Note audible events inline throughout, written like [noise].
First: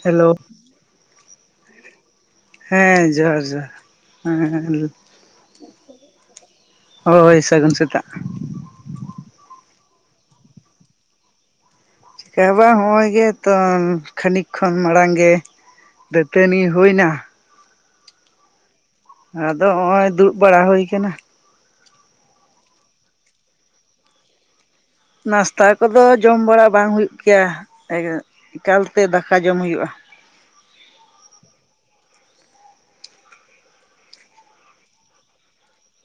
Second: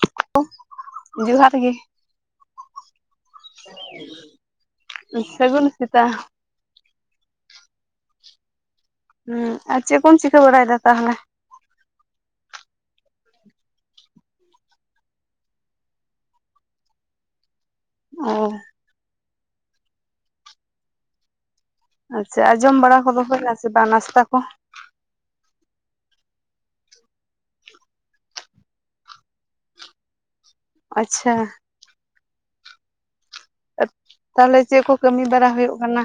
Hello ᱡᱚᱦᱟᱨ ᱜᱮ ᱦᱮᱸ ᱡᱚᱦᱟᱨᱼᱼ [unintelligible] ᱥᱟᱹᱜᱩᱱ ᱥᱮᱛᱟᱜ ᱦᱳᱭ ᱥᱟᱹᱜᱩᱱ ᱥᱮᱛᱟᱜ ᱦᱩᱸ ᱟᱨ ᱪᱮᱫ ᱠᱚᱢ ᱪᱤᱠᱟᱹ ᱵᱟᱲᱟᱭᱮᱫᱟ ᱛᱟᱦᱚᱞᱮ ᱪᱤᱠᱟ ᱵᱟᱝ ᱦᱚᱸᱜᱼᱚᱭ ᱜᱮᱛᱚ ᱠᱷᱟᱹᱱᱤᱠ ᱠᱷᱚᱱ ᱢᱟᱲᱟᱝ ᱜᱮ ᱫᱟᱹᱛᱟᱹᱱᱤ ᱦᱩᱭᱱᱟ? ᱚ ᱟᱫᱚ ᱱᱚᱜ ᱚᱸᱭ ᱫᱩᱲᱩᱵ ᱵᱟᱲᱟ ᱦᱩᱭ ᱟᱠᱟᱱᱟ᱾ ᱟᱪᱪᱷᱟ ᱟᱨ ᱡᱚᱢ ᱵᱟᱲᱟ ᱠᱚᱫᱚ ᱦᱩᱭᱱᱟ ᱥᱮ ᱵᱟᱝ ᱱᱟᱥᱛᱟ ᱠᱚ᱾ ᱱᱟᱥᱛᱟ ᱠᱚᱫᱚ ᱡᱚᱢ ᱵᱟᱲᱟ ᱵᱟᱝ ᱦᱩᱭᱩᱜ ᱜᱮᱭᱟ ᱮᱠᱟᱞᱛᱮ ᱫᱟᱠᱟ ᱡᱚᱢ ᱦᱩᱭᱩᱜᱼᱟ᱾ ᱟᱪᱪᱷᱟ ᱛᱟᱦᱚᱞᱮ ᱪᱮᱫ ᱠᱚ ᱠᱟᱹᱢᱤ ᱵᱟᱲᱟ ᱦᱩᱭᱩᱜ ᱠᱟᱱᱟ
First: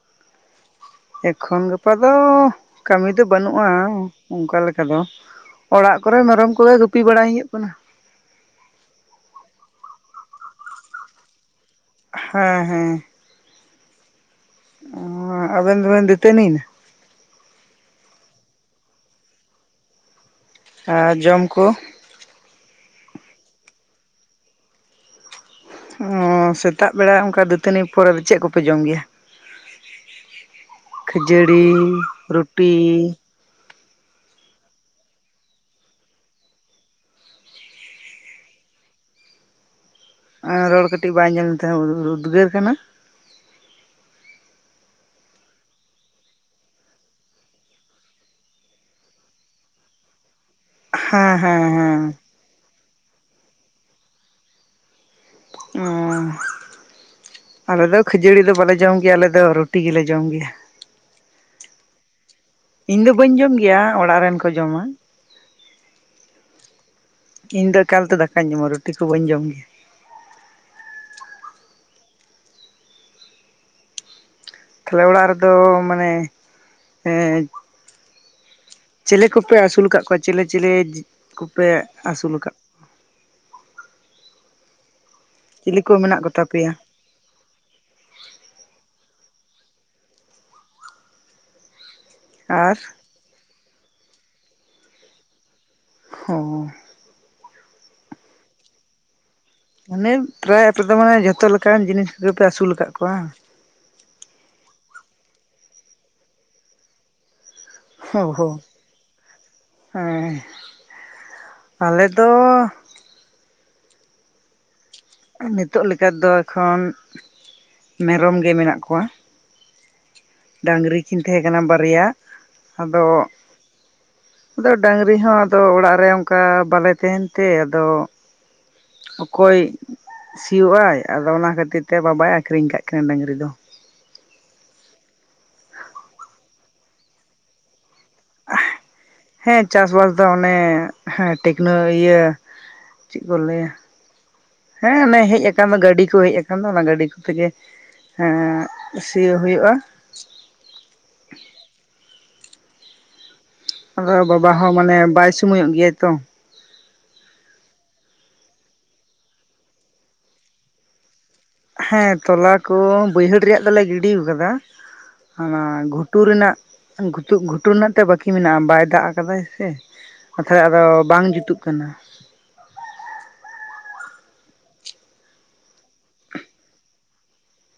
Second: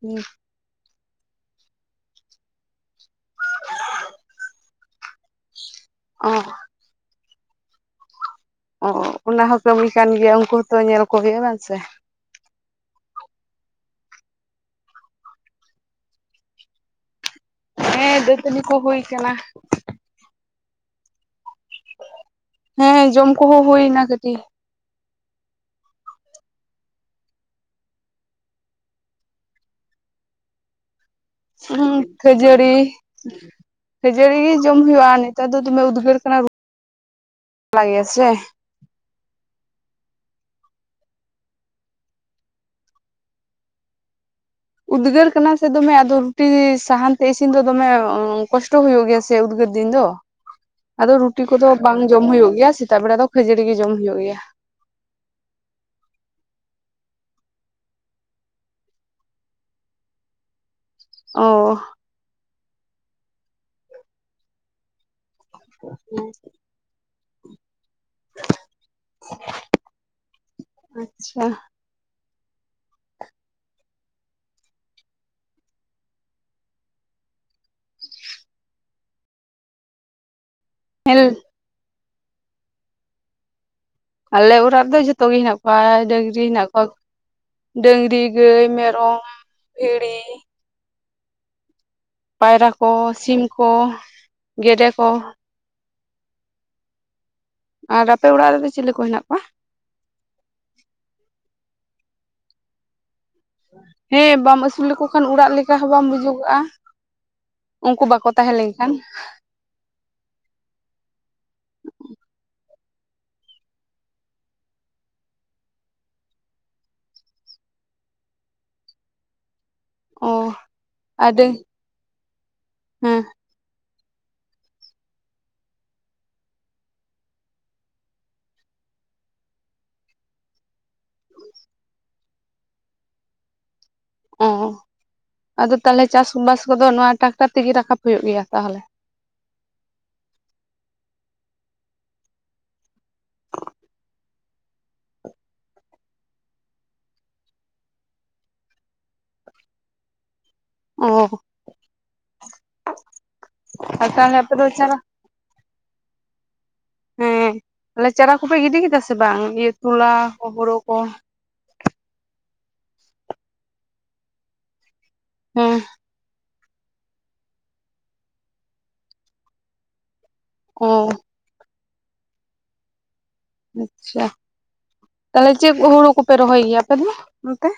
ᱦᱩ? ᱮᱠᱷᱚᱱ ᱜᱟᱯᱟ ᱫᱚ ᱠᱟᱹᱢᱤ ᱫᱚ ᱵᱟᱹᱱᱩᱜᱼᱟ ᱚᱱᱠᱟ ᱞᱮᱠᱟ ᱫᱚ᱾ ᱚᱲᱟᱜ ᱠᱚᱨᱮ ᱚ ᱢᱮᱨᱚᱢ ᱠᱚᱜᱮ ᱜᱩᱯᱤ ᱵᱟᱲᱟᱭ ᱦᱩᱭᱩᱜ ᱠᱟᱱᱟ᱾ ᱚ ᱚᱱᱟ ᱦᱚᱸ ᱠᱟᱹᱢᱤ ᱠᱟᱱ ᱜᱮᱭᱟ ᱩᱱᱠᱩ ᱦᱚᱸᱛᱚ ᱧᱮᱞ ᱠᱚ ᱦᱩᱭᱩᱜᱼᱟ ᱵᱟᱝ ᱥᱮ ᱦᱮᱸ ᱦᱮᱸ ᱚᱸ ᱟᱵᱮᱱ ᱫᱚᱵᱮᱱ ᱫᱟ. ᱛᱟᱹᱱᱤᱭᱮᱱᱟ? ᱦᱮᱸ ᱫᱟᱹᱛᱟᱹᱱᱤ ᱠᱚ ᱦᱩᱭ ᱠᱟᱱᱟ᱾ ᱟᱨ ᱡᱚᱢᱠᱳ ᱦᱮᱸ ᱡᱚᱢ ᱠᱚᱦᱚᱸ ᱦᱩᱭ ᱮᱱᱟ ᱠᱟᱹᱴᱤᱡ ᱚ ᱥᱮᱛᱟᱜ ᱵᱮᱲᱟ ᱚᱝᱠᱟ ᱫᱟᱹᱛᱟᱹᱱᱤ ᱯᱚᱨᱮ ᱫᱚ ᱪᱮᱫ ᱠᱚᱯᱮ ᱡᱚᱢ ᱜᱮᱭᱟ᱾ ᱠᱷᱟᱹᱡᱟᱹᱲᱤ ᱦᱩᱸ ᱨᱩᱴᱤ ᱠᱷᱟᱹᱡᱟᱹᱲᱤ ᱠᱷᱟᱹᱡᱟᱹᱲᱤ ᱜᱮ ᱡᱚᱢ ᱦᱩᱭᱩᱜᱼᱟ ᱱᱮᱛᱟᱨ ᱫᱚ ᱫᱚᱢᱮ ᱩᱫᱽᱜᱟᱹᱨ ᱠᱟᱱᱟ, ᱨᱩ ᱵᱟ ᱜᱮᱭᱟ ᱥᱮ ᱨᱚᱲ ᱠᱟᱹᱴᱤᱡ ᱵᱟᱭ ᱟᱡᱚᱢ ᱞᱮᱱ ᱛᱟᱦᱮᱸ ᱩᱫᱽᱜᱟᱹᱨ ᱠᱟᱱᱟ᱾ ᱩᱫᱽᱜᱟᱹᱨ ᱠᱟᱱᱟ ᱥᱮ ᱫᱚᱢᱮ ᱟᱫᱚ ᱨᱩᱴᱤ ᱥᱟᱦᱟᱱ ᱛᱮ ᱤᱥᱤᱱ ᱫᱚ ᱫᱚᱢᱮ, ᱠᱚᱥᱴᱚ ᱦᱩᱭᱩᱜ ᱜᱮᱭᱟ ᱥᱮ ᱩᱫᱽᱜᱟᱹᱨ ᱫᱤᱱ ᱫᱚ᱾ ᱟᱫᱚ ᱦᱮᱸ ᱨᱩᱴᱤ ᱦᱮᱸ ᱠᱚᱫᱚ ᱵᱟᱝ ᱡᱚᱢ ᱦᱮᱸ ᱦᱩᱭᱩᱜ ᱜᱮᱭᱟ ᱥᱮᱛᱟᱜ ᱵᱮᱲᱟ ᱫᱚ, ᱠᱷᱟᱹᱡᱟᱹᱲᱤ ᱜᱮ ᱡᱚᱢ ᱦᱩᱭᱩᱜ ᱜᱮᱭᱟ᱾ ᱚᱪᱴ [unintelligible] ᱟᱞᱮ ᱫᱚ ᱠᱷᱟᱹᱡᱟᱹᱲᱤ ᱫᱚ ᱵᱟᱞᱮ ᱡᱚᱢ ᱜᱮᱭᱟ, ᱟᱞᱮ ᱫᱚ ᱨᱩᱴᱤ ᱜᱮᱞᱮ ᱡᱚᱢ ᱜᱮᱭᱟ᱾ ᱚᱻ᱾ ᱤᱧ ᱫᱚ ᱵᱟᱹᱧ ᱡᱚᱢ ᱜᱮᱭᱟ ᱚᱲᱟᱜ ᱨᱮᱱ ᱠᱚ ᱡᱚᱢᱟ᱾ [unintelligible] ᱤᱧᱫᱚ ᱮᱠᱟᱞᱛᱮ ᱫᱟᱠᱟᱧ ᱡᱚᱢᱟ ᱨᱩᱴᱤ ᱠᱚ ᱵᱟᱹᱧ ᱡᱚᱢ ᱜᱮᱭᱟ᱾ ᱟᱪᱪᱷᱟ᱾ ᱛᱟᱦᱞᱮ ᱚᱲᱟᱜ ᱨᱮᱫᱚ ᱢᱟᱱᱮ ᱮ ᱪᱤᱞᱮ ᱠᱚᱯᱮ ᱟᱹᱥᱩᱞ ᱠᱟᱜ ᱠᱚᱣᱟ ᱪᱤᱞᱮ ᱪᱤᱞᱮ ᱡᱤᱵ ᱠᱚᱯᱮ ᱟᱹᱥᱩᱞ ᱠᱟᱜ ᱠᱚᱣᱟ? ᱟᱞᱮ ᱚᱲᱟᱜ ᱨᱮᱫᱚ ᱡᱚᱛᱚ ᱜᱮ ᱦᱮᱱᱟᱜ ᱪᱤᱞᱤ ᱠᱚᱣᱟ ᱠᱚ ᱢᱮᱱᱟᱜ ᱰᱟᱹᱝᱨᱤ ᱠᱚᱛᱟ ᱦᱮᱱᱟᱜ ᱯᱮᱭᱟ ᱠᱚᱣᱟ ᱰᱟᱹᱝᱨᱤ, ᱜᱟᱹᱭ, ᱢᱮᱨᱚᱢ, ᱵᱷᱮᱲᱤ ᱯᱟᱭᱨᱟ ᱟᱨ ᱠᱚ, ᱥᱤᱢ ᱠᱚ, ᱜᱮᱰᱮ ᱠᱚ, ᱦᱸ᱾ ᱟᱨ ᱟᱯᱮ ᱚᱲᱟᱜ ᱨᱮᱫᱚ ᱪᱤᱞᱤ ᱠᱚ ᱦᱮᱱᱟᱜ ᱠᱚᱣᱟ? ᱢᱟᱱᱮ ᱯᱮᱨᱟᱭ ᱟᱯᱮᱫᱚ ᱢᱟᱱᱮ ᱡᱷᱚᱛᱚ ᱞᱮᱠᱟᱱ ᱡᱤᱱᱤᱥ ᱠᱚᱜᱮᱯᱮ ᱟᱹᱥᱩᱞ ᱠᱟᱜ ᱠᱚᱣᱟ᱾ ᱦᱮᱸ ᱵᱟᱢ ᱟᱹᱥᱩᱞ ᱞᱮᱠᱚ ᱠᱷᱟᱱ ᱚᱲᱟᱜ ᱞᱮᱠᱟ ᱦᱚᱸ ᱵᱟᱢ ᱵᱩᱡᱚᱜᱚᱜᱼᱟ᱾ ᱩᱝᱠᱩ ᱚ ᱵᱟᱠᱚ ᱦᱚᱸ ᱛᱟᱦᱮᱸ ᱞᱮᱝᱠᱷᱟᱱ᱾ ᱦᱮᱸ ᱟᱞᱮᱫᱚ ᱱᱮᱛᱳᱜ ᱞᱮᱠᱟ ᱫᱚ ᱮᱠᱷᱚᱱ ᱢᱮᱨᱚᱢ ᱜᱮ ᱢᱮᱱᱟᱜ ᱠᱚᱣᱟ᱾ ᱚ ᱰᱟᱝᱨᱤ ᱠᱤᱱ ᱛᱮᱦᱮᱸ ᱟᱹᱰᱤ ᱠᱟᱱᱟ ᱵᱟᱨᱭᱟ ᱟᱫᱚ ᱦᱮᱸ ᱟᱫᱚ ᱰᱟᱹᱝᱨᱤ ᱦᱚᱸ ᱟᱫᱚ ᱚᱲᱟᱜ ᱨᱮ ᱚᱝᱠᱟ ᱵᱟᱞᱮ ᱛᱮᱦᱮᱱ ᱛᱮ ᱟᱫᱚ ᱚᱠᱚᱭ ᱥᱤᱭᱳᱜ ᱟᱭ ᱟᱫᱚ ᱚᱱᱟ ᱠᱷᱟᱹᱛᱤᱨ ᱛᱮ ᱵᱟᱵᱟᱭ ᱟᱠᱷᱨᱤᱧ ᱠᱟᱜ ᱠᱤᱱᱟ ᱰᱟᱹᱝᱨᱤ ᱫᱚ᱾ ᱚ ᱟᱫᱚ ᱛᱟᱦᱚᱞᱮ ᱪᱟᱥ ᱵᱟᱥ ᱠᱚᱫᱚ ᱱᱚᱣᱟ ᱴᱨᱟᱠᱴᱟᱨ ᱛᱮᱜᱮ ᱨᱟᱠᱟᱵ ᱦᱩᱭᱩᱜ ᱜᱮᱭᱟ ᱛᱟᱦᱚᱞᱮ? ᱦᱮᱸ ᱪᱟᱥ ᱵᱟᱥ ᱫᱚ ᱚᱱᱮ ᱴᱮᱠᱱᱳ ᱤᱭᱟᱹ ᱪᱮᱜ ᱠᱚ ᱞᱟᱹᱭᱟ ᱦᱮᱸ ᱚᱱᱮ ᱦᱮᱡ ᱟᱠᱟᱱ ᱫᱚ, ᱜᱟᱹᱰᱤ ᱠᱚ ᱦᱮᱡ ᱟᱠᱟᱱ ᱫᱚ ᱚᱱᱟ ᱜᱟᱹᱰᱤ ᱠᱚᱛᱮᱜᱮ᱾ ᱦᱮᱸ ᱥᱤᱭᱳᱜ ᱦᱳᱭᱳᱜᱼᱟ᱾ ᱚᱸ ᱟᱨ ᱵᱟᱵᱟ ᱦᱚᱸ ᱢᱟᱱᱮ ᱵᱟᱭ ᱥᱳᱢᱚᱭᱚᱜ ᱜᱮᱭᱟᱭ ᱛᱚ᱾ ᱦᱮᱸ ᱛᱟᱦᱚᱞᱮ ᱪᱟᱨᱟ ᱠᱚᱯᱮ ᱜᱤᱰᱤ ᱠᱤᱫᱟ ᱥᱮ ᱵᱟᱝ ᱤᱭᱟᱹ ᱛᱩᱞᱟ ᱦᱚᱸ ᱦᱳᱨᱳ ᱠᱚ? ᱦᱮᱸ ᱛᱚᱞᱟ ᱠᱚ ᱵᱟᱹᱭᱦᱟᱹᱲ ᱨᱮᱭᱟᱜ ᱫᱚᱞᱮ ᱜᱤᱰᱤᱣ ᱠᱟᱫᱟ ᱚᱱᱟ ᱦᱮᱸ ᱜᱷᱩᱴ ᱜᱷᱩᱴᱩ ᱨᱮᱱᱟᱜ ᱜᱷᱩᱪᱩᱜ, ᱜᱷᱩᱴᱩ ᱨᱮᱱᱟᱜ ᱛᱮ ᱵᱟᱠᱤ ᱢᱮᱱᱟᱜᱼᱟ ᱵᱟᱭ ᱫᱟᱜ ᱠᱟᱫᱟᱭ ᱥᱮ᱾ ᱠᱟᱛᱷᱟᱭ ᱟᱫᱚ ᱚ ᱵᱟᱝ ᱡᱩᱛᱩᱜ ᱠᱟᱱᱟ ᱟᱪᱪᱷᱟ ᱛᱟᱦᱟᱞᱮ ᱪᱮᱜ ᱦᱩᱲᱩ ᱠᱚᱯᱮ ᱨᱚᱦᱚᱭ ᱜᱤᱭᱟᱯᱮ ᱫᱚ ᱚᱱᱛᱮ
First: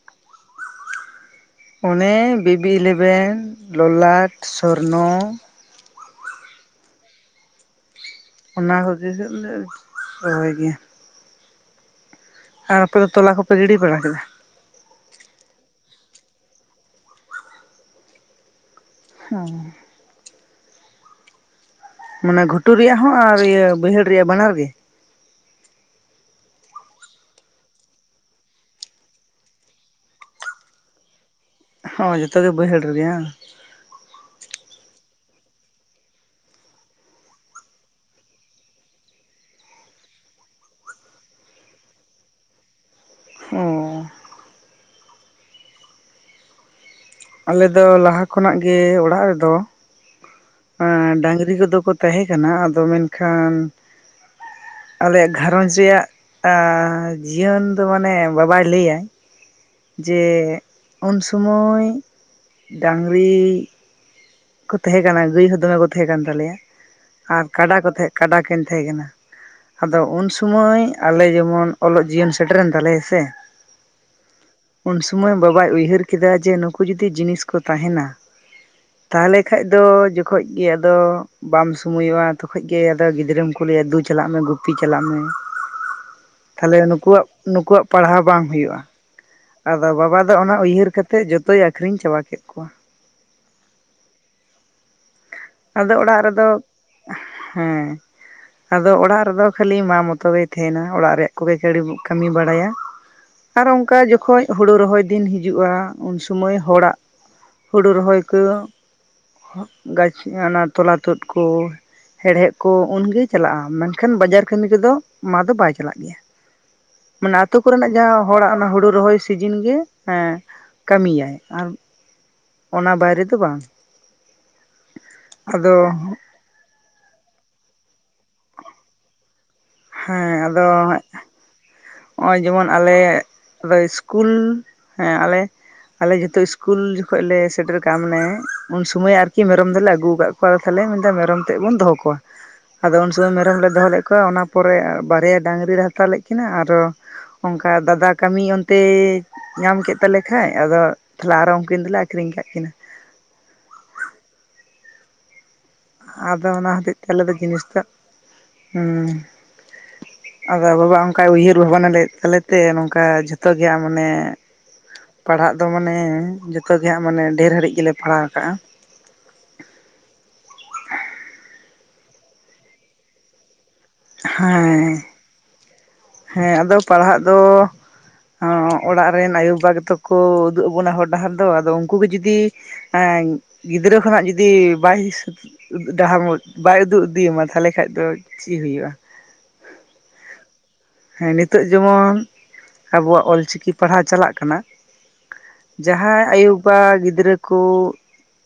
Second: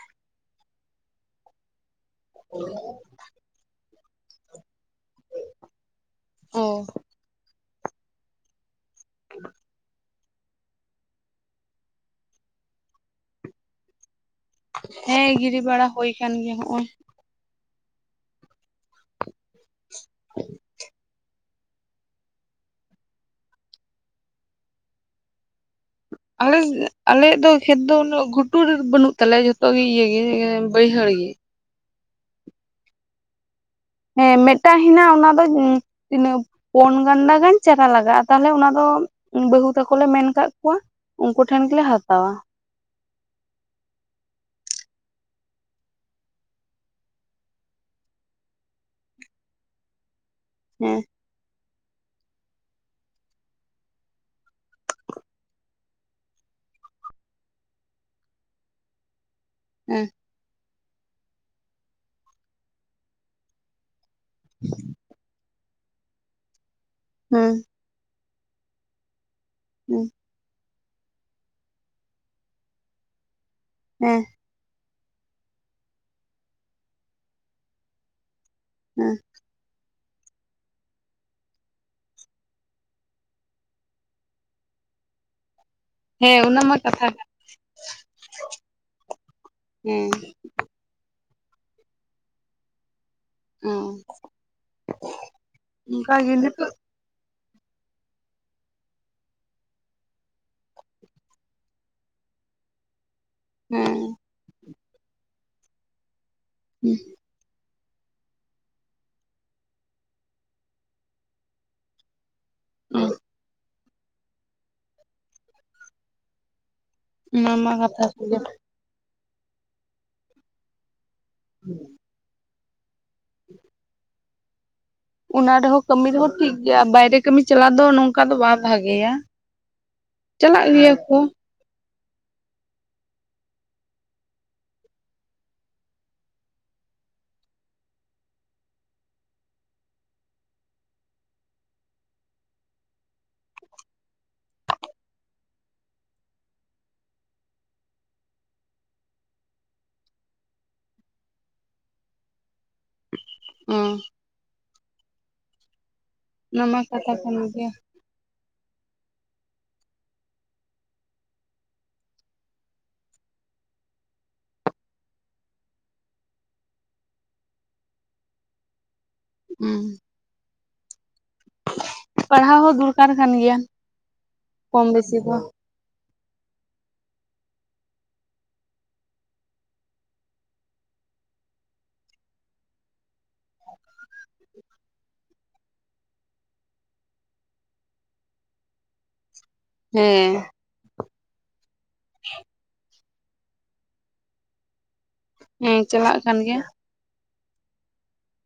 ᱚᱱᱮ ᱵᱤᱵᱤ ᱤᱞᱮᱵᱷᱮᱱ ᱞᱚᱞᱟᱴ ᱥᱚᱨᱱᱚ ᱦᱩᱸ [unintelligible] ᱟᱨ ᱟᱯᱮᱫᱚ ᱛᱚᱞᱟ ᱠᱚᱯᱮ ᱜᱤᱰᱤ ᱵᱟᱲᱟ ᱠᱮᱫᱟ? ᱦᱮᱸ ᱜᱤᱨᱤ ᱵᱟᱲᱟ ᱦᱳᱭ ᱠᱟᱱ ᱜᱮᱭᱟ ᱦᱚᱜᱼᱚᱭ᱾ ᱦᱚᱸ ᱢᱟᱱᱮ ᱜᱷᱩᱴᱩ ᱨᱤᱭᱟᱜ ᱦᱚᱸ, ᱟᱨ ᱤᱭᱟᱹ ᱵᱟᱹᱭᱦᱟᱹᱲ ᱨᱮᱭᱟᱜ ᱵᱟᱱᱟᱨ ᱜᱮ? ᱟᱞᱮᱥ ᱟᱞᱮᱭᱟᱜ ᱫᱚ ᱠᱷᱮᱛ ᱫᱚ ᱩᱱᱟᱹᱜ ᱜᱷᱩᱴᱩ ᱨᱮᱫᱚ ᱵᱟᱹᱱᱩᱜ ᱛᱟᱞᱮᱭᱟ᱾ ᱡᱷᱚᱛᱚ ᱜᱮ ᱤᱭᱟᱹ ᱵᱟᱹᱭᱦᱟᱹᱲ ᱜᱮ ᱦᱚᱭ ᱡᱚᱛᱚᱜᱮ ᱵᱟᱹᱭᱦᱟᱹᱲ ᱨᱮᱜᱮ ᱵᱟᱝ? ᱦᱮᱸ ᱢᱮᱜᱴᱟᱝ ᱦᱮᱱᱟᱜ ᱚᱱᱟ ᱫᱚ ᱛᱤᱱᱟᱹᱜ ᱯᱳᱱ ᱜᱟᱱᱰᱟ ᱜᱟᱱ ᱪᱟᱨᱟ ᱞᱟᱜᱟᱜᱼᱟ᱾ ᱛᱟᱦᱟᱞᱮ ᱚᱱᱟ ᱫᱚ ᱵᱟᱹᱦᱩ ᱛᱟᱠᱚ ᱞᱮ ᱢᱮᱱ ᱠᱟᱜ ᱠᱚᱣᱟ᱾ ᱩᱱᱠᱩ ᱴᱷᱮᱱ ᱜᱮᱞᱮ ᱦᱟᱛᱟᱣᱟ᱾ ᱚᱸᱻ᱾ ᱟᱞᱮ ᱫᱚ ᱞᱟᱦᱟ ᱠᱷᱚᱱᱟᱜ ᱜᱮ ᱚᱲᱟᱜ ᱨᱮᱫᱚ ᱦᱮᱸ ᱮᱸ ᱰᱟᱝᱨᱤ ᱠᱚᱫᱚ ᱠᱚ ᱛᱟᱦᱮᱸ ᱠᱟᱱᱟ ᱟᱫᱚ ᱢᱮᱱᱠᱷᱟᱱ ᱟᱞᱮᱭᱟᱜ ᱜᱷᱟᱨᱚᱸᱡᱽ ᱨᱮᱭᱟᱜ ᱟ ᱡᱤᱭᱚᱱ ᱫᱚ ᱢᱟᱱᱮ ᱵᱟᱵᱟᱭ ᱞᱟᱹᱭᱟᱭ ᱦᱮᱸ ᱡᱮ ᱩᱱ ᱥᱩᱢᱚᱭ ᱰᱟᱝᱨᱤ ᱠᱚ ᱛᱟᱦᱮᱸ ᱠᱟᱱᱟ ᱜᱟᱹᱭ ᱦᱚᱸ ᱫᱚᱢᱮ ᱠᱚ ᱛᱟᱦᱮᱸ ᱠᱟᱱ ᱛᱟᱞᱮᱭᱟ ᱟᱨ ᱦᱮᱸ ᱠᱟᱰᱟ ᱠᱚ ᱛᱟᱦᱮᱸ ᱠᱟᱰᱟᱠᱤᱱ ᱛᱟᱦᱮᱸ ᱠᱟᱱᱟ ᱟᱫᱚ ᱦᱮᱸ ᱩᱱ ᱥᱚᱢᱚᱭ ᱟᱞᱮ ᱡᱮᱢᱚᱱ ᱚᱞᱚᱜ ᱡᱤᱭᱚᱱ ᱥᱮᱴᱮᱨᱮᱱ ᱛᱟᱞᱮᱭᱟ ᱥᱮ ᱦᱮᱸ ᱩᱱᱥᱚᱢᱟᱹᱭ ᱵᱟᱵᱟᱭ ᱩᱭᱦᱟᱹᱨ ᱠᱮᱫᱟ ᱡᱮ ᱱᱩᱠᱩ ᱡᱩᱫᱤ ᱡᱤᱱᱤᱥ ᱠᱚ ᱛᱟᱦᱮᱱᱟ ᱦᱮᱸ ᱛᱟᱦᱞᱮ ᱠᱷᱟᱡ ᱫᱚ ᱡᱚᱠᱷᱚᱡ ᱜᱤ ᱟᱫᱚ ᱵᱟᱢ ᱥᱩᱢᱚᱭᱚᱜᱼᱟ ᱛᱚᱠᱷᱚᱡ ᱜᱮ ᱟᱫᱚ ᱜᱤᱫᱽᱨᱟᱹᱢ ᱠᱳᱞᱮᱭᱟ ᱫᱩ ᱪᱟᱞᱟᱜ ᱢᱮ ᱜᱩᱯᱤ ᱪᱟᱞᱟᱜ ᱢᱮ ᱦᱮᱸ ᱚᱱᱟ ᱢᱟ ᱛᱟᱦᱞᱮ ᱠᱟᱛᱷᱟ ᱱᱩᱠᱩᱣᱟᱜ ᱠᱟᱱ ᱱᱩᱠᱩᱣᱟᱜ ᱯᱟᱲᱦᱟᱣ ᱵᱟᱝ ᱦᱩᱭᱩᱜᱼᱟ ᱟᱫᱚ ᱦᱮᱸ ᱵᱟᱵᱟ ᱫᱚ ᱚᱱᱟ ᱩᱭᱦᱟᱹᱨ ᱠᱟᱛᱮᱫ ᱡᱚᱛᱚᱭ ᱟᱠᱷᱨᱤᱧ ᱪᱟᱵᱟ ᱠᱮᱜ ᱠᱚᱣᱟ ᱚᱸ ᱟᱫᱚ ᱚᱲᱟᱜ ᱨᱮᱫᱚ ᱦᱮᱸ, ᱟᱫᱚ ᱚᱲᱟᱜ ᱨᱮᱫᱚ ᱠᱷᱟᱹᱞᱤ ᱢᱟ ᱢᱚᱛᱚ ᱜᱮ ᱛᱟᱸᱦᱮᱱᱟ ᱚᱲᱟᱜ ᱨᱮᱭᱟᱜ ᱠᱚᱜᱮ ᱠᱟᱹᱢᱤ ᱵᱟᱲᱟᱭᱟ᱾ [inaudible] ᱟᱨ ᱚᱱᱠᱟ ᱡᱚᱠᱷᱚᱡ ᱦᱩᱲᱩ ᱨᱚᱦᱚᱭ ᱫᱤᱱ ᱦᱤᱡᱩᱜᱼᱟ᱾ ᱩᱱ ᱥᱚᱢᱚᱭ ᱦᱚᱲᱟᱜ, ᱦᱩᱲᱩ ᱨᱚᱦᱚᱭ ᱠᱚ ᱜᱟᱹᱪᱷᱤ ᱚᱱᱟ ᱛᱚᱞᱟ ᱛᱩᱫ ᱠᱚ, ᱦᱮᱸᱲᱦᱮᱫ ᱠᱚ ᱩᱱᱜᱮ ᱪᱟᱞᱟᱜᱼᱟ ᱢᱮᱱᱠᱷᱟᱱ ᱵᱟᱡᱟᱨ ᱠᱟᱹᱢᱤ ᱠᱚᱫᱚ ᱢᱟ ᱫᱚ ᱵᱟᱭ ᱪᱟᱞᱟᱜ ᱜᱮᱭᱟ᱾ ᱢᱟᱱᱮ ᱚᱱᱟ ᱟᱹᱛᱩ ᱢᱟ ᱠᱚᱨᱮᱱᱟᱜ ᱠᱟᱛᱷᱟ ᱠᱟᱱ ᱡᱟᱸᱦᱟ ᱜᱮᱭᱟ ᱦᱚᱲᱟᱜ ᱚᱱᱟ ᱦᱩᱲᱩ ᱨᱚᱦᱚᱭ ᱥᱤᱡᱤᱱ ᱜᱮ ᱮ ᱠᱟᱹᱢᱤᱭᱟᱭ, ᱟᱨ [unintelligible] ᱚᱱᱟ ᱵᱟᱭᱨᱮ ᱫᱚ ᱵᱟᱝ, ᱚᱱᱟ ᱟᱫᱚ ᱨᱮᱸᱦᱚ ᱠᱟᱹᱢᱤ ᱨᱮᱸᱦᱚ ᱴᱷᱤᱠ ᱜᱮᱭᱟ ᱵᱟᱭᱨᱮ ᱠᱟᱹᱢᱤ ᱪᱟᱞᱟᱜ ᱫᱚ ᱱᱚᱝᱠᱟ ᱫᱚ ᱵᱟᱭ ᱵᱷᱟᱹᱜᱮᱭᱟ᱾ ᱦᱮᱸ ᱟᱫᱚ, ᱱᱚᱜ-ᱚᱭ ᱡᱮᱢᱚᱱ ᱟᱞᱮ ᱨᱮ ᱥᱠᱩᱞ ᱦᱮᱸ ᱟᱞᱮ ᱟᱞᱮ ᱡᱷᱚᱛᱚ ᱤᱥᱠᱩᱞ ᱡᱚᱠᱷᱚᱡ ᱞᱮ ᱥᱮᱴᱮᱨ ᱠᱟᱜ ᱢᱟᱱᱮ ᱩᱱ ᱥᱩᱢᱟᱹᱭ ᱟᱨᱠᱤ ᱢᱮᱨᱚᱢ ᱫᱚᱞᱮ ᱟᱹᱜᱩ ᱠᱟᱜ ᱠᱚ- ᱣᱟ ᱢᱮᱱᱫᱟ ᱢᱮᱨᱚᱢ ᱛᱮᱜ ᱵᱚᱱ ᱫᱚᱦᱚ ᱠᱚᱣᱟ ᱟᱫᱚ ᱩᱱ ᱥᱚᱢᱚᱭ ᱢᱮᱨᱚᱢ ᱞᱮ ᱫᱚᱦᱚ ᱞᱮᱜ ᱠᱚᱣᱟ ᱚᱱᱟ ᱯᱚᱨᱮ ᱵᱟᱨᱭᱟ ᱰᱟᱹᱟᱝᱨᱤᱨᱮ ᱦᱟᱛᱟᱣ ᱞᱮᱜ ᱠᱤᱱᱟᱹ ᱟᱨᱚ ᱚᱝᱠᱟ ᱫᱟᱫᱟ ᱠᱟᱹᱢᱤ ᱚᱱᱛᱮ ᱧᱟᱢ ᱠᱮᱫ ᱛᱟᱞᱮ ᱠᱷᱟᱡ ᱟᱫᱚ ᱛᱟᱦᱞᱮ ᱟᱨᱚ ᱩᱝᱠᱤᱱ ᱫᱚᱞᱮ ᱟᱠᱷᱨᱤᱧ ᱠᱟᱜ ᱠᱤᱱᱟ ᱦᱩᱸ ᱟᱫᱚ ᱚᱱᱟ ᱢᱟ ᱦᱚᱛᱮᱡ ᱛᱮ ᱠᱟᱛᱷᱟ ᱟᱞᱮ ᱫᱚ ᱠᱟᱱ ᱡᱤᱱᱤᱥ ᱜᱮᱭᱟ ᱴᱟᱜ ᱦᱩᱸ ᱟᱫᱚ ᱵᱟᱵᱟ ᱚᱱᱠᱟ ᱩᱭᱦᱟᱹᱨ ᱵᱷᱟᱵᱽᱱᱟᱮ ᱞᱮᱫ ᱛᱟᱞᱮᱛᱮ ᱱᱚᱝᱠᱟ ᱡᱷᱚᱛᱚ ᱜᱮ ᱮ ᱢᱟᱱᱮ ᱯᱟᱲᱦᱟᱜ ᱫᱚ ᱢᱟᱱᱮ ᱡᱚᱛᱚ ᱜᱮ ᱦᱟᱜ ᱢᱟᱱᱮ ᱰᱷᱮᱨ ᱦᱟᱹᱨᱤᱡ ᱜᱮᱞᱮ ᱯᱟᱲᱦᱟᱣ ᱠᱟᱜᱼᱟ᱾ ᱦᱩᱸ ᱯᱟᱲᱦᱟᱣ ᱦᱚᱸ ᱫᱚᱨᱠᱟᱨ ᱠᱟᱱ ᱜᱮᱭᱟ᱾ ᱦᱮᱸ [unintelligible] ᱦᱮᱸ ᱟᱫᱚ ᱯᱟᱲᱦᱟᱜ ᱫᱚ, ᱚᱲᱟᱜ ᱨᱮᱱ ᱟᱭᱳᱵᱟᱵᱟ ᱜᱮᱛᱚ ᱠᱚ ᱩᱫᱩᱜ ᱟᱵᱚᱱᱟ ᱦᱚᱨ ᱰᱟᱦᱟᱨ ᱫᱚ ᱟᱫᱚ ᱩᱱᱠᱩ ᱜᱮ ᱡᱩᱫᱤ, ᱦᱮᱸ ᱜᱤᱫᱽᱨᱟᱹ ᱠᱷᱚᱱᱟᱜ ᱡᱩᱫᱤ ᱵᱟᱭ ᱥᱩᱨᱩᱜ, [unintelligible] ᱵᱟᱭ ᱩᱫᱩᱜ ᱤᱫᱤᱭᱟᱢᱟ ᱛᱟᱸᱦᱚᱞᱮ ᱠᱷᱟᱱ ᱫᱚ ᱪᱮᱫ ᱦᱩᱭᱩᱜᱼᱟ᱾ ᱦᱮᱸ ᱦᱮᱸ ᱱᱤᱛᱚᱜ ᱡᱮᱢᱚᱱ ᱟᱵᱚᱣᱟᱜ ᱚᱞᱪᱤᱠᱤ ᱯᱟᱲᱦᱟᱣ ᱪᱟᱞᱟᱜ ᱠᱟᱱᱟ᱾ ᱦᱮᱸ ᱪᱟᱞᱟᱜ ᱡᱟᱸᱦᱟᱭ ᱠᱟᱱ ᱟᱭᱳ ᱜᱮᱭᱟ ᱵᱟᱵᱟ ᱜᱤᱫᱽᱨᱟᱹ ᱠᱚ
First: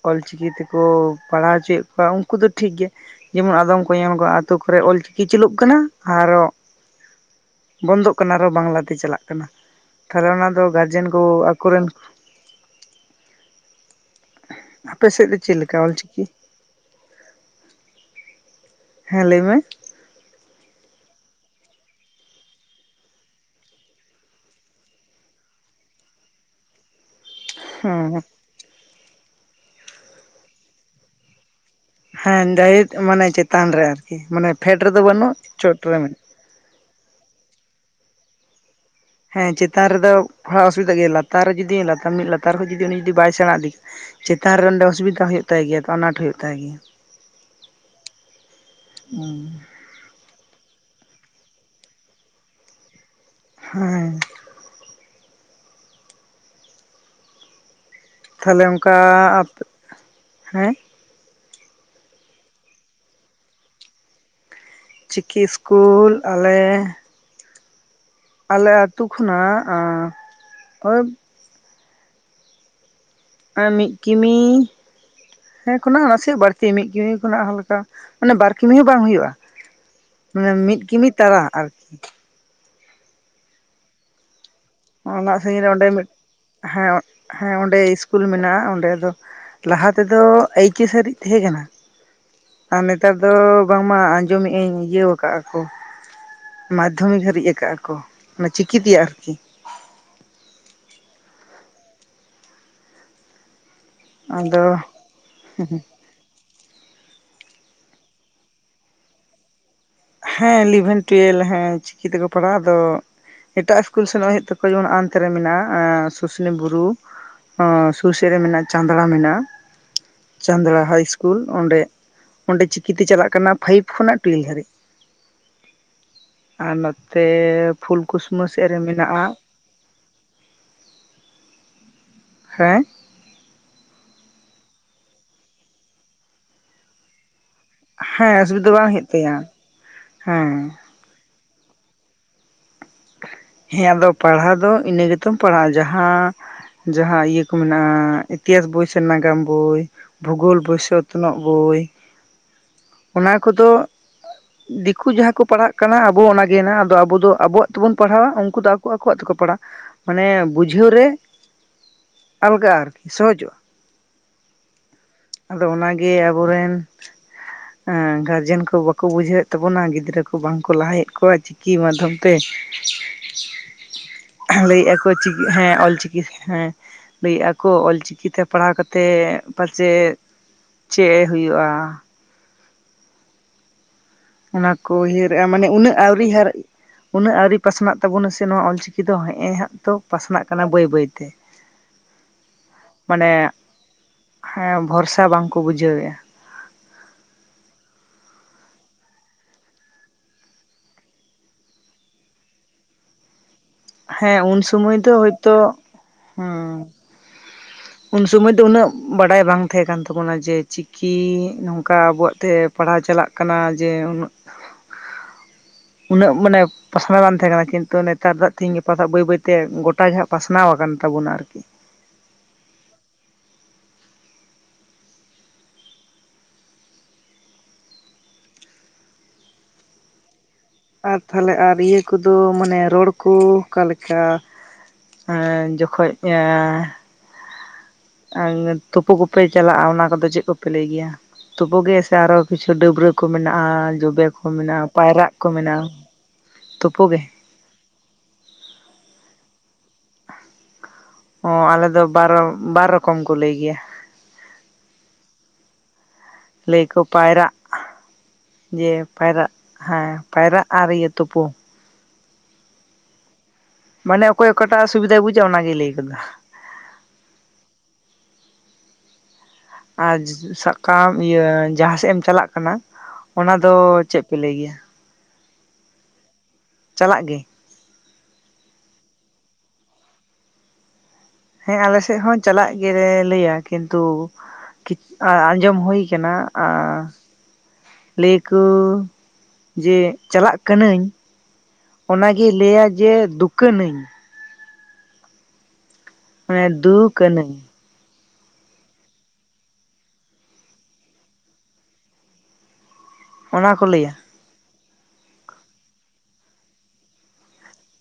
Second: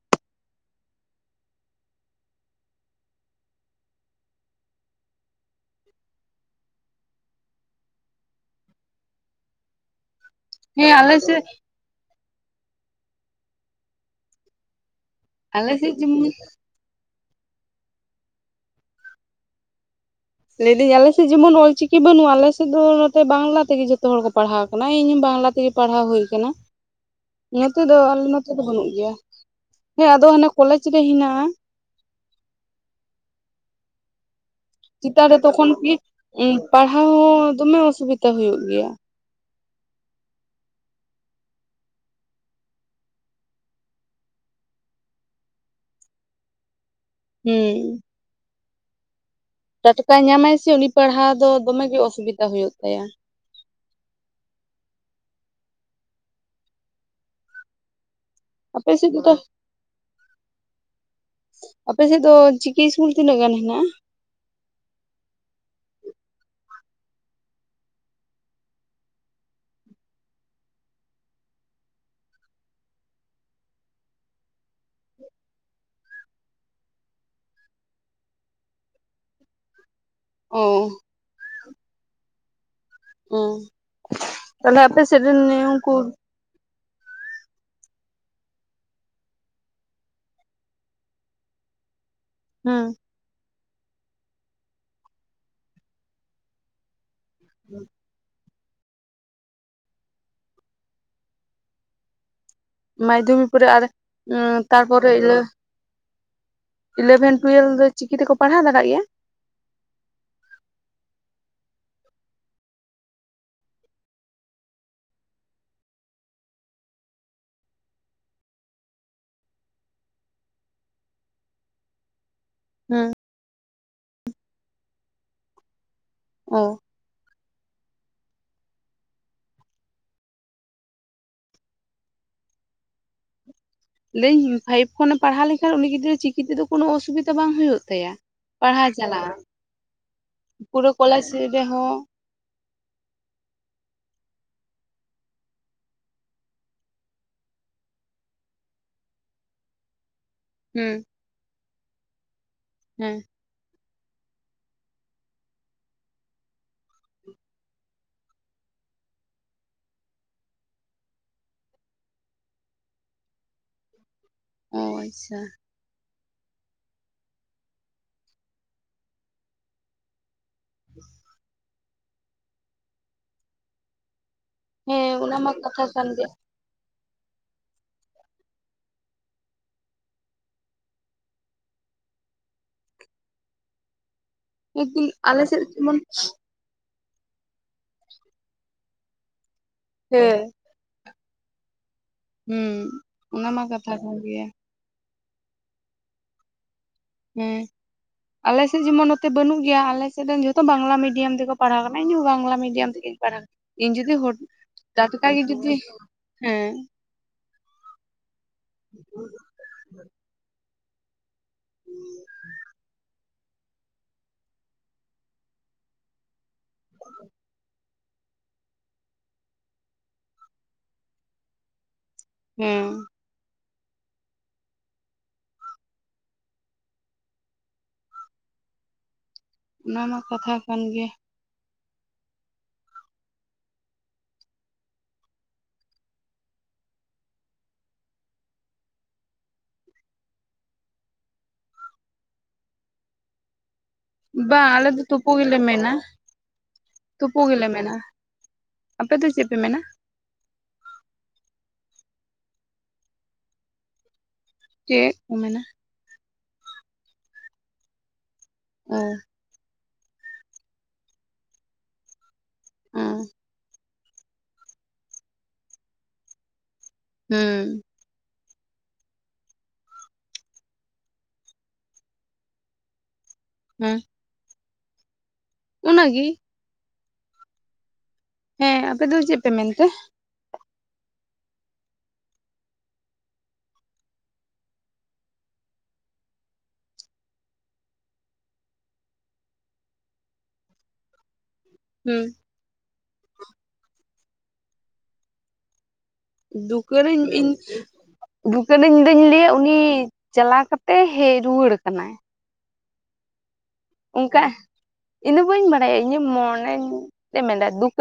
ᱚᱞᱪᱤᱠᱤ ᱛᱮᱠᱚ ᱯᱟᱲᱦᱟᱣ ᱚᱪᱚᱭᱮᱜ ᱠᱚᱣᱟ ᱩᱱᱠᱩ ᱫᱚ ᱴᱷᱤᱠ ᱜᱮᱭᱟ ᱡᱮᱢᱚᱱ ᱟᱫᱚᱢ ᱠᱚ ᱧᱮᱞ ᱠᱚᱢ ᱟᱛᱩ ᱠᱚᱨᱮ ᱚᱞ ᱪᱤᱠᱤ ᱪᱟᱞᱩᱜ ᱠᱟᱱᱟ ᱟᱨᱦᱚᱸ ᱵᱚᱱᱫᱚᱜ ᱠᱟᱱᱟ ᱟᱨᱦᱚᱸ ᱵᱟᱝᱞᱟᱛᱮ ᱪᱟᱞᱟᱜ ᱠᱟᱱᱟ᱾ ᱛᱟᱸᱦᱚᱞᱮ ᱚᱱᱟ ᱫᱚ ᱦᱮᱸ ᱜᱟᱨᱡᱮᱱ ᱟᱞᱮ ᱠᱚ ᱥᱮᱫ ᱟᱠᱚᱨᱮᱱ ᱟᱯᱮ ᱥᱮᱫ ᱪᱮᱫ ᱟᱞᱮ ᱞᱮᱠᱟ ᱥᱮᱡ ᱚᱞᱪᱤᱠᱤ ᱡᱮᱢᱚᱱᱤ, ᱦᱮᱸ ᱞᱟᱹᱭ ᱢᱮ, ᱞᱟᱹᱭᱫᱟᱹᱧ ᱟᱞᱮᱥᱮᱫ ᱡᱮᱢᱚᱱ ᱚᱞ ᱪᱤᱠᱤ ᱵᱟᱹᱱᱩᱜᱼᱟ᱾ ᱟᱞᱮᱥᱮᱫ ᱫᱚ ᱱᱚᱛᱮ ᱵᱟᱝᱞᱟ ᱛᱮᱜᱮ ᱡᱚᱛᱚ ᱦᱚᱲ ᱠᱚ ᱯᱟᱲᱦᱟᱣ ᱟᱠᱟᱱᱟ᱾ ᱤᱧ ᱦᱚᱸ ᱵᱟᱝᱞᱟ ᱛᱮᱜᱮ, ᱯᱟᱲᱦᱟᱣ ᱦᱩᱭ ᱟᱠᱟᱱᱟ᱾ ᱱᱚᱛᱮ ᱫᱚ ᱦᱮᱸ ᱟᱞᱮ ᱱᱚᱛᱮ ᱫᱚ ᱵᱟᱹᱱᱩᱜ ᱜᱮᱭᱟ ᱾ᱦᱮᱸ ᱟᱫᱚ ᱦᱟᱱᱮ ᱠᱚᱞᱮᱡᱽ ᱨᱮ ᱦᱮᱱᱟᱜᱼᱟ᱾ ᱦᱮᱸ ᱡᱟᱭᱦᱩᱠ ᱢᱟᱱᱮ ᱪᱮᱛᱟᱱ ᱨᱮ ᱟᱨᱠᱤ ᱢᱟᱱᱮ ᱯᱷᱮᱰ ᱨᱮᱫᱚ ᱪᱮᱛᱟᱱ ᱵᱟᱹᱱᱩᱜ ᱨᱮ ᱛᱚᱠᱷᱚᱱ ᱪᱚᱴ ᱠᱤ ᱨᱮ ᱢᱮᱱᱟᱜ᱾ ᱯᱟᱲᱦᱟᱣ ᱦᱚᱸ ᱫᱚᱢᱮ ᱚᱥᱩᱵᱤᱫᱟ ᱦᱩᱭᱩᱜ ᱜᱮᱭᱟ᱾ ᱦᱮᱸ ᱪᱮᱛᱟᱱ ᱨᱮᱫᱚ ᱯᱟᱲᱦᱟᱣ ᱚᱥᱩᱵᱤᱫᱟ ᱜᱮᱭᱟ ᱞᱟᱛᱟᱨ ᱨᱮ ᱡᱩᱫᱤ ᱞᱟᱛᱟᱨ ᱢᱤᱫ ᱞᱟᱛᱟᱨ ᱠᱷᱚᱱ ᱡᱩᱫᱤ ᱩᱱᱤ ᱡᱩᱫᱤ ᱵᱟᱭ ᱥᱮᱸᱬᱟ ᱤᱫᱤ ᱠᱟᱜ-ᱟ᱾ ᱪᱮᱛᱟᱱ ᱨᱮ ᱚᱸᱰᱮ ᱚᱥᱩᱵᱤᱫᱟ ᱦᱩᱭᱩᱜ ᱛᱟᱭ ᱜᱮᱭᱟ ᱛᱚ ᱟᱱᱟᱴ ᱦᱩᱭᱩᱜ ᱛᱟᱭ ᱜᱮᱭᱟ᱾ ᱦᱮᱸ ᱦᱚ ᱴᱟᱴᱠᱟᱭ ᱧᱟᱢᱟᱭ ᱥᱮ ᱩᱱᱤ ᱯᱟᱲᱦᱟᱣ ᱫᱚ ᱫᱚᱢᱮ ᱜᱮ ᱚᱥᱩᱵᱤᱫᱟ ᱦᱩᱭᱩᱜ ᱛᱟᱭᱟ᱾ ᱦᱮᱸ ᱛᱟᱦᱚᱞᱮ ᱟᱯᱮ ᱚᱱᱠᱟ ᱥᱮᱡ ᱚᱠᱟ, ᱦᱮᱸ ᱟᱯᱮᱥᱮᱫ ᱫᱚ ᱪᱤᱠᱤ ᱤᱥᱠᱩᱞ ᱛᱤᱱᱟᱹᱜ ᱜᱟᱱ ᱦᱮᱱᱟᱜᱼᱟ᱾ ᱪᱤᱠᱤ ᱤᱥᱠᱩᱞ ᱟᱞᱮ, ᱟᱞᱮ ᱟᱹᱛᱩ ᱠᱷᱚᱱᱟᱜ ᱳᱭ, ᱮᱸ ᱢᱤᱫ ᱠᱤᱢᱤ ᱦᱮᱸ ᱠᱷᱚᱱᱟᱜ ᱱᱟᱥᱮᱭᱟᱜ ᱵᱟᱹᱲᱛᱤ ᱢᱤᱫ ᱠᱤᱢᱤ ᱠᱷᱚᱱᱟᱜ ᱦᱚᱸ ᱢᱤᱫᱴᱟᱝ᱾ ᱢᱟᱱᱮ ᱵᱟᱨ ᱠᱤᱢᱤ ᱦᱚᱸ ᱵᱟᱝ ᱦᱩᱭᱩᱜᱼᱟ᱾ ᱢᱟᱱᱮ ᱢᱤᱫ ᱚ ᱠᱤᱢᱤ ᱛᱟᱨᱟ ᱟᱨᱠᱤ᱾ ᱦᱩᱸ ᱛᱟᱞᱦᱮ ᱟᱯᱮ ᱥᱮᱜ ᱨᱮᱱ ᱚᱱᱟ ᱥᱟᱺᱜᱤᱧ ᱨᱮ ᱱᱮᱭᱚᱢ ᱚᱸᱰᱮ ᱠᱚ ᱢᱤᱫ ᱦᱮᱸ ᱦᱮᱸ ᱚᱸᱰᱮ ᱤᱥᱠᱩᱞ ᱢᱮᱱᱟᱜᱼᱟ ᱚᱸᱰᱮ ᱫᱚ ᱞᱟᱦᱟ ᱛᱮᱫᱚ ᱟᱹᱭᱠᱤᱥ ᱥᱟᱹᱨᱤᱡ ᱛᱟᱦᱮᱸ ᱠᱟᱱᱟ᱾ ᱟᱨ ᱦᱮᱸ ᱱᱮᱛᱟᱨ ᱫᱚ ᱵᱟᱝᱢᱟ ᱟᱸᱡᱚᱢᱮᱜ ᱟᱹᱧ ᱤᱭᱟᱹ ᱣᱟᱠᱟᱜᱼᱟ ᱠᱚ᱾ ᱢᱟᱫᱽᱫᱷᱚᱢᱤᱠ ᱦᱟᱹᱨᱤᱡ ᱟᱠᱟᱫᱼᱟ ᱠᱚ ᱚᱱᱟ ᱪᱤᱠᱤᱛᱮᱭᱟᱜ ᱟᱨᱠᱤ᱾ ᱢᱟᱭᱫᱷᱚᱢᱤ ᱯᱚᱨᱮ ᱟᱨ ᱟᱫᱚ ᱛᱟᱨᱯᱚᱨᱮ ᱤᱞᱟᱹ ᱤᱞᱮᱵᱷᱮᱱ ᱴᱩᱭᱮᱞ ᱫᱚ ᱪᱤᱠᱤ ᱛᱮᱠᱚ ᱯᱟᱲᱦᱟᱣ ᱫᱟᱲᱟᱜ ᱜᱮᱭᱟ? ᱦᱮᱸ ᱤᱞᱤᱵᱷᱮᱱ ᱴᱩᱭᱮᱞ ᱦᱮᱸ ᱪᱤᱠᱤ ᱛᱮᱠᱚ ᱯᱟᱲᱦᱟᱜ ᱟᱫᱚ ᱮᱴᱟᱜ ᱤᱥᱠᱩᱞ ᱥᱮᱱᱚᱜ ᱦᱩᱭᱩᱜ ᱛᱟᱠᱚᱣᱟ ᱡᱮᱢᱚᱱ ᱱᱟᱜ-ᱟᱭ ᱱᱟᱱᱛᱮᱨᱮ ᱢᱮᱱᱟᱜ-ᱟ, ᱥᱩᱥᱱᱤ ᱵᱩᱨᱩ᱾ ᱥᱩᱨ ᱥᱮᱫ ᱨᱮ ᱢᱮᱱᱟᱜᱼᱟ ᱪᱟᱸᱫᱽᱲᱟ ᱢᱮᱱᱟᱜᱼᱟ᱾ ᱪᱟᱸᱫᱽᱲᱟ ᱦᱟᱭ ᱤᱥᱠᱩᱞ ᱚᱸᱰᱮ, ᱚᱸᱰᱮ ᱪᱤᱠᱤᱛᱮ ᱦᱮᱸ ᱪᱟᱞᱟᱜ ᱠᱟᱱᱟ ᱯᱷᱟᱭᱤᱵᱽ ᱠᱷᱚᱱᱟᱜ ᱴᱩᱭᱮᱞ ᱫᱷᱟᱹᱨᱤᱡ᱾ ᱚ ᱟᱨ ᱱᱚᱛᱮ ᱯᱷᱩᱞᱠᱩᱥᱢᱟᱹ ᱥᱮᱫ ᱨᱮ ᱢᱮᱱᱟᱜᱼᱟ᱾ ᱦᱮᱸ᱾ ᱞᱟᱹᱭᱟᱹᱧ ᱯᱷᱟᱭᱤᱯ ᱠᱷᱚᱱᱮ ᱯᱟᱲᱦᱟᱣ ᱞᱮᱠᱷᱟᱱ ᱩᱱᱤ ᱜᱤᱫᱽᱨᱟᱹ ᱪᱤᱠᱤ ᱛᱮᱫᱚ ᱠᱳᱱᱳ ᱚᱥᱩᱵᱤᱛᱟ ᱵᱟᱝ ᱦᱩᱭᱩᱜ? ᱦᱮᱸ ᱚᱥᱩᱵᱤᱫᱷᱟ ᱯᱟᱲᱦᱟᱣ ᱵᱟᱝ ᱦᱩᱭᱩᱜ ᱪᱟᱞᱟᱣ ᱛᱟᱭᱟ ᱦᱮᱸ ᱯᱩᱨᱟᱹ ᱠᱚᱞᱮᱡᱽ ᱨᱮᱦᱚᱸ᱾ ᱦᱮᱸ ᱟᱫᱚ ᱯᱟᱲᱦᱟᱣ ᱫᱚ ᱤᱱᱟᱹ ᱜᱮᱛᱚᱢ ᱯᱟᱲᱦᱟᱜᱼᱟ ᱡᱟᱦᱟᱸ᱾ ᱡᱟᱦᱟᱸ ᱤᱭᱟᱹ ᱠᱚ ᱢᱮᱱᱟᱜᱼᱟ ᱤᱛᱤᱦᱟᱥ ᱵᱳᱭ ᱥᱮ ᱱᱟᱜᱟᱢ ᱵᱳᱭ᱾ ᱵᱷᱩᱜᱳᱞ ᱦᱮᱸ ᱵᱚᱭᱥᱚᱛᱱᱚᱜ ᱵᱳᱭ, ᱦᱮᱸ ᱚᱱᱟ ᱠᱚ᱾ ᱫᱚ ᱫᱤᱠᱩ ᱡᱟᱦᱟᱸ ᱠᱚ ᱯᱟᱲᱦᱟᱜ ᱠᱟᱱᱟ ᱟᱵᱚ ᱚᱱᱟᱜᱮᱱᱟᱜ ᱟᱫᱚ ᱟᱵᱚ ᱫᱚ ᱟᱵᱚᱣᱟᱜ ᱛᱮᱵᱩᱱ ᱯᱟᱲᱦᱟᱣᱟ ᱩᱱᱠᱩ ᱫᱚ ᱟᱠᱚ ᱟᱠᱚᱣᱟᱜ ᱛᱮᱠᱚ ᱯᱟᱲᱟᱜ᱾ ᱢᱟᱱᱮ ᱵᱩᱡᱷᱟᱹᱣ ᱨᱮ ᱟᱞᱜᱟᱜᱼᱟ ᱟᱨᱠᱤ, ᱥᱚᱦᱚᱡᱚᱜᱼᱟ᱾ ᱚ ᱟᱪᱪᱷᱟ᱾ ᱟᱫᱚ ᱚᱱᱟᱜᱤ ᱟᱵᱚᱨᱮᱱ ᱜᱟᱨᱡᱮᱱ ᱠᱚ ᱵᱟᱠᱚ ᱵᱩᱡᱷᱟᱹᱣᱮᱫ ᱛᱟᱵᱚᱱᱟ ᱜᱤᱫᱽᱨᱟᱹ ᱠᱚ ᱵᱟᱝᱠᱚ ᱞᱟᱦᱟᱭᱮᱫ ᱠᱚᱣᱟ ᱪᱤᱠᱤ ᱢᱟᱫᱽᱫᱷᱚᱢ ᱛᱮ᱾ ᱞᱟᱹᱭᱮᱫᱼᱟ ᱠᱚ ᱦᱮᱸ ᱪᱤ ᱚᱱᱟ ᱢᱟ ᱦᱮᱸ ᱠᱟᱛᱷᱟ ᱠᱟᱱ ᱚᱞᱪᱤᱠᱤ ᱜᱮᱭᱟ ᱦᱮᱸ᱾ ᱞᱟᱹᱭᱮᱫ ᱟᱠᱚ ᱚᱞᱪᱤᱠᱤ ᱛᱮ ᱯᱟᱲᱦᱟᱣ ᱠᱟᱛᱮᱫ ᱯᱟᱪᱮᱫ, ᱪᱮᱜ ᱮ ᱦᱩᱭᱩᱜᱼᱟ᱾ ᱚᱱᱟ ᱠᱚ ᱞᱮᱠᱤᱱ ᱟᱞᱮ ᱩᱭᱦᱟᱹᱨᱮᱫᱼᱟ ᱥᱮᱫ ᱢᱟᱱᱮ ᱩᱱᱟᱹᱜ ᱡᱮᱢᱚᱱ ᱟᱹᱣᱨᱤ ᱦᱟᱨᱼᱼ ᱩᱱᱟᱹᱜ ᱟᱹᱣᱨᱤ ᱯᱟᱥᱱᱟᱜ ᱛᱟᱵᱩᱱᱟᱥᱮ ᱱᱚᱣᱟ ᱚᱞᱪᱤᱠᱤ ᱫᱚ ᱦᱮᱸᱜᱼ ᱮ ᱦᱟᱸᱜ ᱛᱚ ᱦᱮᱸ ᱯᱟᱥᱱᱟᱜ ᱠᱟᱱᱟ ᱵᱟᱹᱭ ᱵᱟᱹᱭᱛᱮ᱾ ᱦᱩᱸ ᱢᱟᱱᱮ, ᱚᱱᱟ ᱢᱟ ᱠᱟᱛᱷᱟ ᱠᱟᱱ ᱜᱮᱭᱟ ᱦᱮᱸ ᱵᱷᱚᱨᱥᱟ ᱵᱟᱝᱠᱚ ᱵᱩᱡᱷᱟᱹᱣᱮᱜᱼᱟ᱾ ᱦᱩᱸ᱾ ᱟᱞᱮ ᱥᱮᱜ ᱡᱮᱢᱚᱱ ᱱᱚᱛᱮ ᱵᱟᱹᱱᱩᱜ ᱜᱮᱭᱟ ᱟᱞᱮᱥᱮᱫ ᱨᱮᱱ ᱡᱚᱛᱚ ᱵᱟᱝᱞᱟ ᱢᱤᱰᱤᱭᱟᱢ ᱛᱮᱠᱚ ᱯᱟᱲᱦᱟᱣ ᱟᱠᱟᱱᱟ ᱤᱧ ᱦᱚᱸ ᱵᱟᱝᱞᱟ ᱢᱤᱰᱤᱭᱟᱢ ᱛᱮᱜᱮᱧ ᱯᱟᱲᱦᱟᱣ ᱟᱠᱟᱱᱟ᱾ ᱤᱧ ᱡᱩᱫᱤ ᱦᱚᱫ ᱦᱮᱸ ᱩᱱ ᱥᱚᱢᱚᱭ ᱫᱚ ᱴᱟᱴᱠᱟ ᱜᱮ ᱡᱩᱫᱤ, ᱦᱳᱭᱛᱳ ᱦᱮᱸ᱾ ᱩᱱ ᱥᱩᱢᱚᱭ ᱫᱚ ᱩᱱᱟᱹᱜ ᱵᱟᱰᱟᱭ ᱵᱟᱝ ᱛᱟᱦᱮᱸ ᱠᱟᱱ ᱛᱟᱵᱚᱱᱟ, ᱡᱮ ᱪᱤᱠᱤ ᱱᱚᱝᱠᱟ ᱟᱵᱚᱣᱟᱜ ᱛᱮ ᱯᱟᱲᱦᱟᱣ ᱪᱟᱞᱟᱜ ᱠᱟᱱᱟ ᱡᱮ ᱩᱱᱟᱹᱜ ᱩᱱᱟᱹᱜ ᱢᱟᱱᱮ ᱯᱟᱥᱱᱟᱣ ᱵᱟᱝ ᱛᱟᱦᱮᱸ ᱠᱟᱱᱟ ᱠᱤᱱᱛᱩ ᱱᱮᱛᱟᱨ ᱫᱚ ᱛᱤᱦᱤᱧ ᱜᱟᱯᱟ ᱫᱚ ᱵᱟᱹᱭ ᱵᱟᱹᱭᱛᱮ ᱜᱚᱴᱟᱜ ᱜᱮᱦᱸᱟᱜ ᱯᱟᱥᱱᱟᱣ ᱟᱠᱟᱱ ᱛᱟᱵᱚᱱᱟ ᱟᱨᱠᱤ᱾ ᱦᱩᱸ᱾ ᱚᱱᱟ ᱢᱟ ᱠᱟᱛᱷᱟ ᱠᱟᱱ ᱜᱮᱭᱟ᱾ ᱟᱨ ᱛᱟᱦᱚᱞᱮ ᱟᱨ ᱤᱭᱟᱹ ᱠᱩᱫᱩ ᱢᱟᱱᱮ ᱨᱚᱲ ᱠᱚ ᱚᱠᱟᱞᱮᱠᱟ? ᱮᱸ ᱡᱚᱠᱷᱚᱡ ᱮᱸᱻ ᱟ ᱱᱮ ᱛᱩᱯᱩᱜ ᱠᱚᱯᱮ ᱪᱟᱞᱟᱜᱼᱟ ᱚᱱᱟ ᱠᱚᱫᱚ ᱪᱮᱫ ᱠᱚᱯᱮ ᱞᱟᱹᱭ ᱜᱮᱭᱟ? ᱛᱳᱯᱳ ᱜᱮ ᱥᱮ ᱟᱨᱦᱚ ᱠᱤᱪᱷᱩ ᱰᱟᱹᱵᱽᱨᱟᱹ ᱠᱚ ᱢᱮᱱᱟᱜᱼᱟ? ᱡᱚᱵ ᱵᱮ ᱠᱚ ᱵᱟᱝ ᱢᱮᱱᱟᱜᱼᱟ, ᱟᱞᱮ ᱫᱚ ᱛᱩᱯᱩ ᱯᱟᱭᱨᱟᱜ ᱠᱚ ᱢᱮᱱᱟᱜᱼᱟ, ᱛᱩᱯᱩᱜ ᱜᱮ᱾ ᱠᱩ ᱜᱮᱞᱮ ᱢᱮᱱᱟ᱾ ᱟᱯᱮ ᱫᱚ ᱪᱮᱫ ᱯᱮ ᱢᱮᱱᱟ? ᱚ ᱟᱞᱮ ᱫᱚ ᱵᱟᱨᱚ ᱵᱟᱨ ᱨᱚᱠᱚᱢ ᱠᱚ ᱞᱟᱹᱭ ᱜᱮᱭᱟ ᱾ ᱪᱮᱫ ᱠᱚ ᱢᱮᱱᱟ? ᱞᱟᱹᱭᱠᱚ ᱯᱟᱭᱨᱟᱜ ᱡᱮ ᱚ ᱯᱟᱭᱨᱟᱜ ᱦᱮᱸ ᱯᱟᱭᱨᱟᱜ ᱟᱨ ᱤᱭᱟᱹ ᱛᱩᱯᱩ ᱾ ᱦᱩᱸ ᱢᱟᱱᱮ ᱚᱠᱚᱭ ᱚᱠᱟᱴᱟᱜ ᱥᱩᱵᱤᱫᱷᱟᱭ ᱵᱩᱡᱟ ᱚᱱᱟᱜᱮᱭ ᱞᱟᱹᱭ ᱠᱟᱫᱟ ᱾ ᱦᱩᱸ ᱟᱨ ᱥᱟᱵᱽ ᱠᱟᱜ ᱟᱢ ᱤᱭᱟᱹ ᱡᱟᱦᱟᱸ ᱥᱮᱫ ᱮᱢ ᱪᱟᱞᱟᱜ ᱠᱟᱱᱟ, ᱚᱱᱟ ᱫᱚ ᱪᱮᱫ? ᱯᱮ ᱞᱟᱹᱭ ᱜᱮᱭᱟ? ᱚᱱᱟᱜᱤ ᱾ ᱪᱟᱞᱟᱜ ᱜᱤᱧ ᱦᱮᱸ ᱟᱯᱮ ᱫᱚ ᱪᱮᱫ ᱯᱮ ᱢᱮᱱᱛᱮ? ᱦᱮᱸ ᱟᱞᱮ ᱥᱮᱫ ᱦᱚᱸ ᱪᱟᱞᱟᱜ ᱜᱮᱞᱮ ᱞᱟᱹᱭᱟ, ᱠᱤᱱᱛᱩ ᱟᱸᱡᱚᱢ ᱦᱩᱭᱩ ᱠᱟᱱᱟ᱾ ᱟᱸ ᱞᱟᱹᱭ ᱟᱠᱩ ᱡᱮ ᱪᱟᱞᱟᱜ ᱠᱟᱹᱱᱟᱹᱧ᱾ ᱦᱩᱸ ᱚᱱᱟᱜᱮ ᱜᱤ ᱞᱟᱹᱭᱟ ᱟᱭ. ᱡᱮ ᱫᱩᱠᱟᱹᱱᱹᱧ᱾ ᱢᱟᱱᱮ ᱫᱩᱠ ᱫᱩᱠᱟᱹᱨᱟᱹᱧ ᱤᱧ ᱟᱹᱱᱟᱹᱧ [unintelligible] ᱤᱧᱫᱩᱧ ᱞᱟᱹᱭᱟ ᱩᱱᱤ ᱪᱟᱞᱟᱣ ᱠᱟᱛᱮᱫ ᱦᱮᱡ ᱨᱩᱣᱟᱹᱲ ᱠᱟᱱᱟᱭ ᱾ ᱚᱱᱟ ᱠᱚ ᱞᱟᱹᱭᱟ? ᱚᱱᱠᱟ ᱤᱧᱫᱚ ᱵᱟᱹᱧ ᱵᱟᱲᱟᱭᱟ ᱤᱧᱟᱹᱜ ᱢᱚᱱᱮᱧ ᱛᱮ ᱢᱮᱱᱫᱟ ᱫᱩᱠ